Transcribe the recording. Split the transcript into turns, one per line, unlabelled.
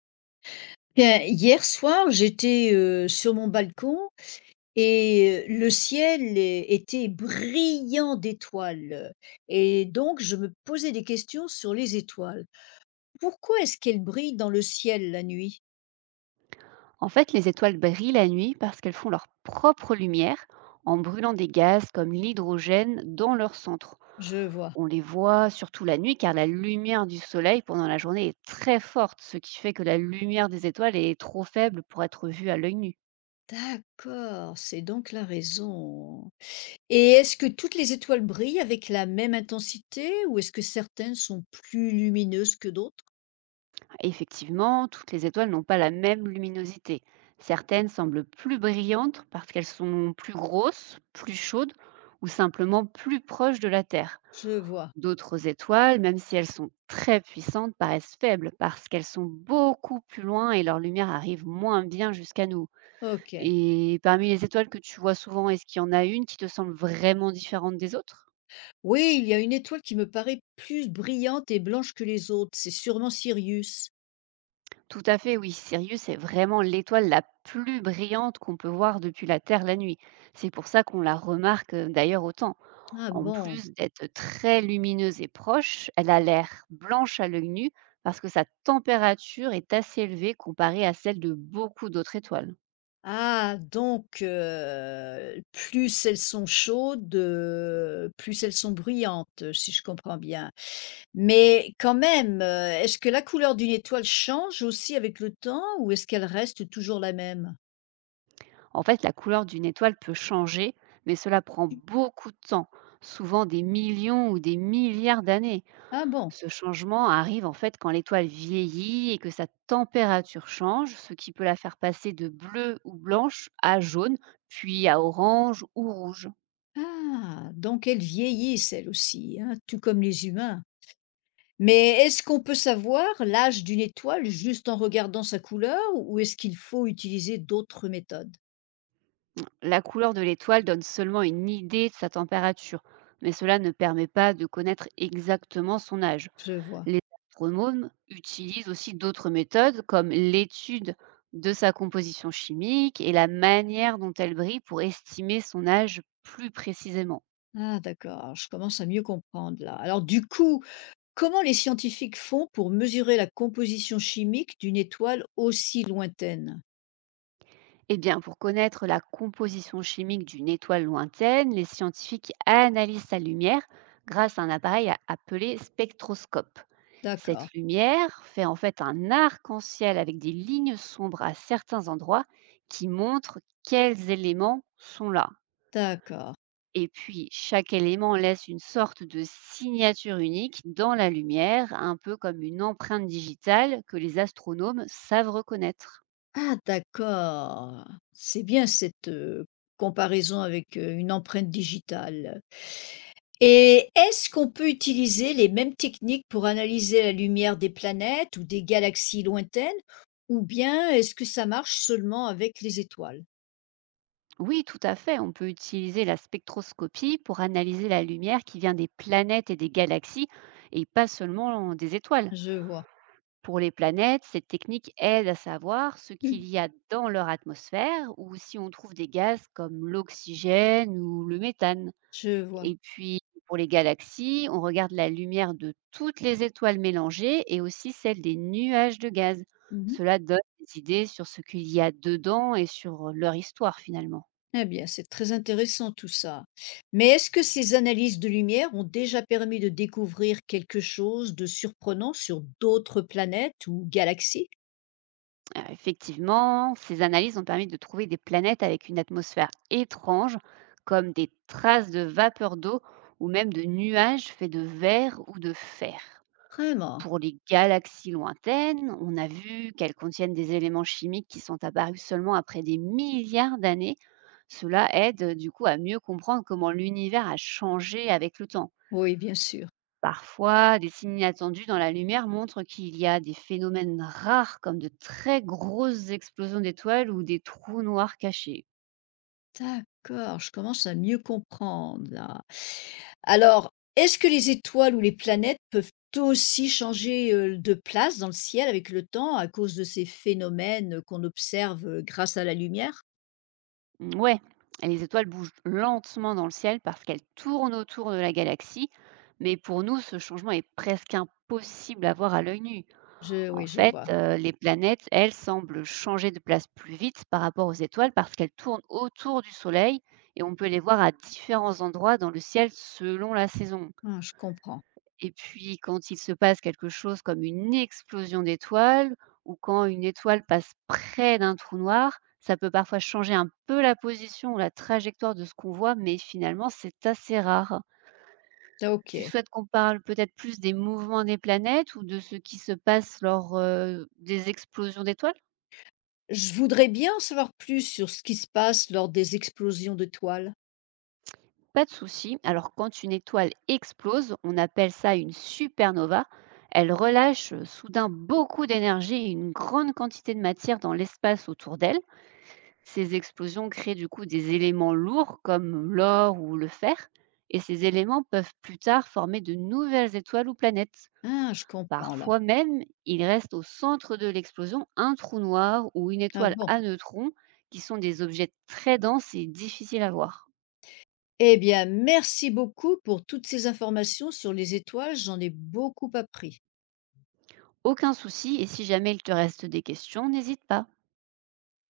Bien, hier soir, j'étais sur mon balcon et le ciel était brillant d'étoiles. Et donc, je me posais des questions sur les étoiles. Pourquoi est-ce qu'elles brillent dans le ciel la nuit?
En fait, les étoiles brillent la nuit parce qu'elles font leur propre lumière en brûlant des gaz comme l'hydrogène dans leur centre.
Je vois.
On les voit surtout la nuit car la lumière du soleil pendant la journée est très forte, ce qui fait que la lumière des étoiles est trop faible pour être vue à l'œil nu.
D'accord, c'est donc la raison. Et est-ce que toutes les étoiles brillent avec la même intensité ou est-ce que certaines sont plus lumineuses que d'autres?
Effectivement, toutes les étoiles n'ont pas la même luminosité. Certaines semblent plus brillantes parce qu'elles sont plus grosses, plus chaudes ou simplement plus proches de la Terre.
Je vois.
D'autres étoiles, même si elles sont très puissantes, paraissent faibles parce qu'elles sont beaucoup plus loin et leur lumière arrive moins bien jusqu'à nous.
Ok.
Et parmi les étoiles que tu vois souvent, est-ce qu'il y en a une qui te semble vraiment différente des autres?
Oui, il y a une étoile qui me paraît plus brillante et blanche que les autres. C'est sûrement Sirius.
Tout à fait, oui. Sirius est vraiment l'étoile la plus brillante qu'on peut voir depuis la Terre la nuit. C'est pour ça qu'on la remarque d'ailleurs autant.
Ah
En
bon.
plus d'être très lumineuse et proche, elle a l'air blanche à l'œil nu parce que sa température est assez élevée comparée à celle de beaucoup d'autres étoiles.
Ah, donc, plus elles sont chaudes, plus elles sont brillantes, si je comprends bien. Mais quand même, est-ce que la couleur d'une étoile change aussi avec le temps ou est-ce qu'elle reste toujours la même?
En fait, la couleur d'une étoile peut changer, mais cela prend beaucoup de temps, souvent des millions ou des milliards d'années.
Ah bon.
Ce changement arrive en fait quand l'étoile vieillit et que sa température change, ce qui peut la faire passer de bleue ou blanche à jaune, puis à orange ou rouge.
Ah, donc elles vieillissent elles aussi, hein, tout comme les humains. Mais est-ce qu'on peut savoir l'âge d'une étoile juste en regardant sa couleur ou est-ce qu'il faut utiliser d'autres méthodes?
La couleur de l'étoile donne seulement une idée de sa température, mais cela ne permet pas de connaître exactement son âge.
Je vois.
Les astronomes utilisent aussi d'autres méthodes comme l'étude de sa composition chimique et la manière dont elle brille pour estimer son âge plus précisément.
Ah d'accord, je commence à mieux comprendre là. Alors du coup, comment les scientifiques font pour mesurer la composition chimique d'une étoile aussi lointaine?
Eh bien, pour connaître la composition chimique d'une étoile lointaine, les scientifiques analysent sa lumière grâce à un appareil appelé spectroscope.
D'accord,
Cette lumière fait en fait un arc-en-ciel avec des lignes sombres à certains endroits qui montrent quels éléments sont là.
d'accord.
Et puis, chaque élément laisse une sorte de signature unique dans la lumière, un peu comme une empreinte digitale que les astronomes savent reconnaître.
Ah d'accord. C'est bien cette comparaison avec une empreinte digitale. Et est-ce qu'on peut utiliser les mêmes techniques pour analyser la lumière des planètes ou des galaxies lointaines ou bien est-ce que ça marche seulement avec les étoiles?
Oui, tout à fait. On peut utiliser la spectroscopie pour analyser la lumière qui vient des planètes et des galaxies et pas seulement des étoiles.
Je vois.
Pour les planètes, cette technique aide à savoir ce qu'il
Mhm.
y a dans leur atmosphère ou si on trouve des gaz comme l'oxygène ou le méthane.
Je vois.
Et puis, pour les galaxies, on regarde la lumière de toutes les étoiles mélangées et aussi celle des nuages de gaz.
Mhm.
Cela donne des idées sur ce qu'il y a dedans et sur leur histoire finalement.
Eh bien, c'est très intéressant tout ça. Mais est-ce que ces analyses de lumière ont déjà permis de découvrir quelque chose de surprenant sur d'autres planètes ou galaxies?
Effectivement, ces analyses ont permis de trouver des planètes avec une atmosphère étrange, comme des traces de vapeur d'eau ou même de nuages faits de verre ou de fer.
Vraiment.
Pour les galaxies lointaines, on a vu qu'elles contiennent des éléments chimiques qui sont apparus seulement après des milliards d'années. Cela aide, du coup, à mieux comprendre comment l'univers a changé avec le temps.
Oui, bien sûr.
Parfois, des signes inattendus dans la lumière montrent qu'il y a des phénomènes rares comme de très grosses explosions d'étoiles ou des trous noirs cachés.
D'accord, je commence à mieux comprendre là. Alors, est-ce que les étoiles ou les planètes peuvent aussi changer de place dans le ciel avec le temps à cause de ces phénomènes qu'on observe grâce à la lumière?
Mmh, ouais, et les étoiles bougent lentement dans le ciel parce qu'elles tournent autour de la galaxie, mais pour nous, ce changement est presque impossible à voir à l'œil nu.
Je,
En
oui, je
fait,
vois.
les planètes, elles, semblent changer de place plus vite par rapport aux étoiles parce qu'elles tournent autour du Soleil et on peut les voir à différents endroits dans le ciel selon la saison.
Ah, je comprends.
Et puis quand il se passe quelque chose comme une explosion d'étoiles ou quand une étoile passe près d'un trou noir, ça peut parfois changer un peu la position ou la trajectoire de ce qu'on voit, mais finalement c'est assez rare.
Ah,
Tu
ok.
souhaites qu'on parle peut-être plus des mouvements des planètes ou de ce qui se passe lors, des explosions d'étoiles?
Je voudrais bien en savoir plus sur ce qui se passe lors des explosions d'étoiles.
Pas de souci. Alors quand une étoile explose, on appelle ça une supernova. Elle relâche, soudain beaucoup d'énergie et une grande quantité de matière dans l'espace autour d'elle. Ces explosions créent du coup des éléments lourds comme l'or ou le fer, et ces éléments peuvent plus tard former de nouvelles étoiles ou planètes.
Ah, je comprends là.
Parfois même, il reste au centre de l'explosion un trou noir ou une
Ah
étoile
bon.
à neutrons, qui sont des objets très denses et difficiles à voir.
Eh bien, merci beaucoup pour toutes ces informations sur les étoiles. J'en ai beaucoup appris.
Aucun souci, et si jamais il te reste des questions, n'hésite pas.